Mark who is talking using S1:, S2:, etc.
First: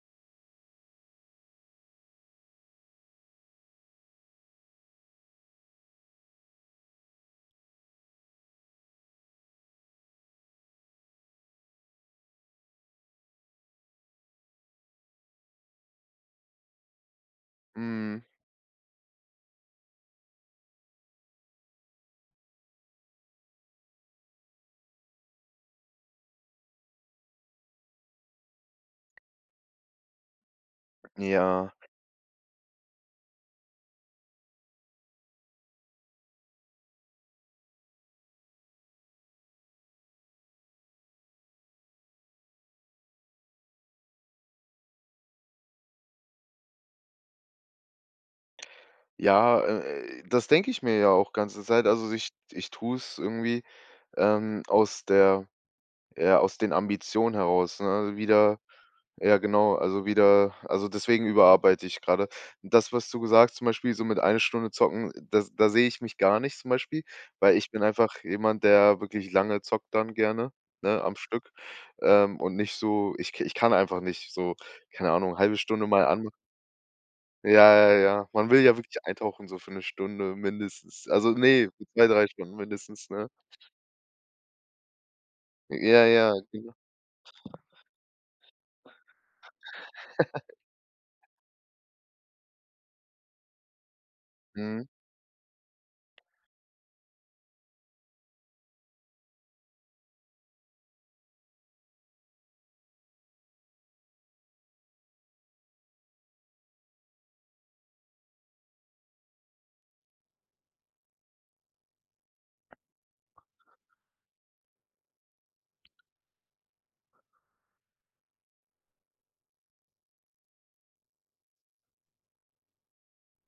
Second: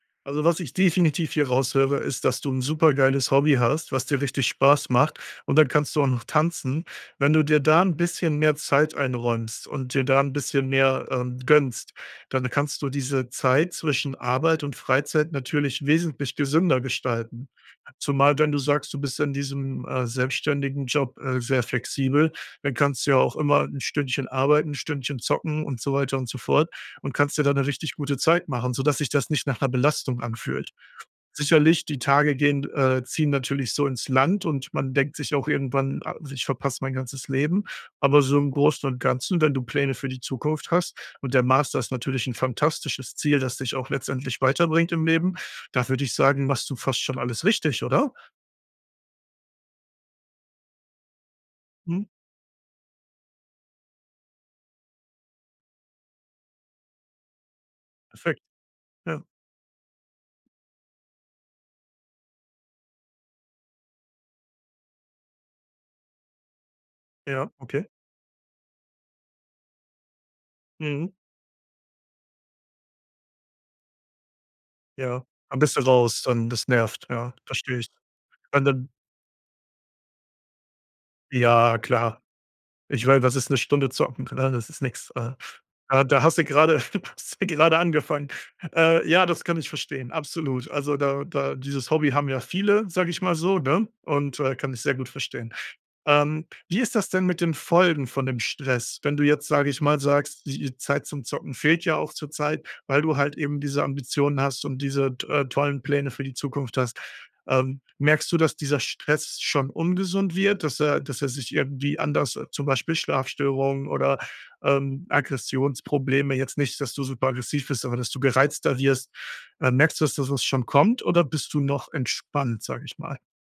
S1: Also, was ich definitiv hier raushöre, ist, dass du 'n supergeiles Hobby hast, was dir richtig Spaß macht und dann kannst du auch noch tanzen. Wenn du dir da 'n bisschen mehr Zeit einräumst und dir da 'n bisschen mehr, ähm, gönnst, dann kannst du diese Zeit zwischen Arbeit und Freizeit natürlich wesentlich gesünder gestalten.
S2: Mhm.
S1: Zumal, wenn du sagst, du bist in diesem, äh, selbstständigen Job, äh, sehr flexibel, dann kannst du ja auch immer 'n Stündchen arbeiten, 'n Stündchen zocken und so weiter und so fort und kannst dir da 'ne richtig gute Zeit machen, sodass sich das nicht nach 'ner Belastung anfühlt.
S2: Ja.
S1: Sicherlich, die Tage gehen d äh, ziehen natürlich so ins Land und man denkt sich auch irgendwann: „Also, ich verpasse mein ganzes Leben“, aber so im Großen und Ganzen, wenn du Pläne für die Zukunft hast und der Master ist natürlich 'n fantastisches Ziel, das dich auch letztendlich weiterbringt im Leben, da würde ich sagen, machst du fast schon alles richtig, oder?
S2: Ja, äh, das denke ich mir ja auch ganze Zeit.
S1: Mhm.
S2: Also ich ich tu's irgendwie, ähm, aus der ja, aus den Ambitionen heraus, ne,
S1: Perfekt.
S2: wieder
S1: Ja.
S2: ja genau, also wieder also, deswegen überarbeite ich gerade. Das, was du gesagt, zum Beispiel, so mit 1 Stunde zocken, das da sehe ich mich gar nicht zum Beispiel,
S1: Ja,
S2: weil ich bin
S1: okay.
S2: einfach jemand, der wirklich lange zockt dann gerne, ne,
S1: Mhm.
S2: am Stück, ähm, und nicht so ich ich kann einfach nicht so keine
S1: Ja.
S2: Ahnung, 0,5
S1: Dann bist du
S2: Stunde mal
S1: raus,
S2: an
S1: dann das nervt, ja, verstehe ich.
S2: Ja, ja, ja. Man
S1: Ja,
S2: will
S1: und
S2: ja
S1: dann
S2: wirklich eintauchen so für 'ne Stunde mindestens. Also, ne,
S1: Ja,
S2: für 2,
S1: klar.
S2: 3 Stunden
S1: Ich
S2: mindestens,
S1: meine,
S2: ne?
S1: was ist 'ne Stunde zocken, ne? Das ist nix. Äh, da
S2: Ja,
S1: da
S2: ja.
S1: hast du
S2: Genau.
S1: gerade da hast du gerade angefangen. Äh, ja, das kann ich verstehen, absolut. Also, da da dieses Hobby haben ja viele, sage ich mal so, ne? Und, äh, kann ich
S2: Mhm.
S1: sehr gut verstehen. Ähm, wie ist das denn mit den Folgen von dem Stress, wenn du jetzt, sage ich mal, sagst, die i Zeit zum Zocken fehlt ja auch zurzeit, weil du halt eben diese Ambitionen hast und diese t äh, tollen Pläne für die Zukunft hast. Ähm, merkst du, dass dieser Stress schon ungesund wird, dass er dass er sich irgendwie anders äh, zum Beispiel Schlafstörungen oder, ähm, Aggressionsprobleme jetzt nicht, dass du super aggressiv bist, aber dass du gereizter wirst. Äh, merkst du, dass da was schon kommt oder bist du noch entspannt, sage ich mal?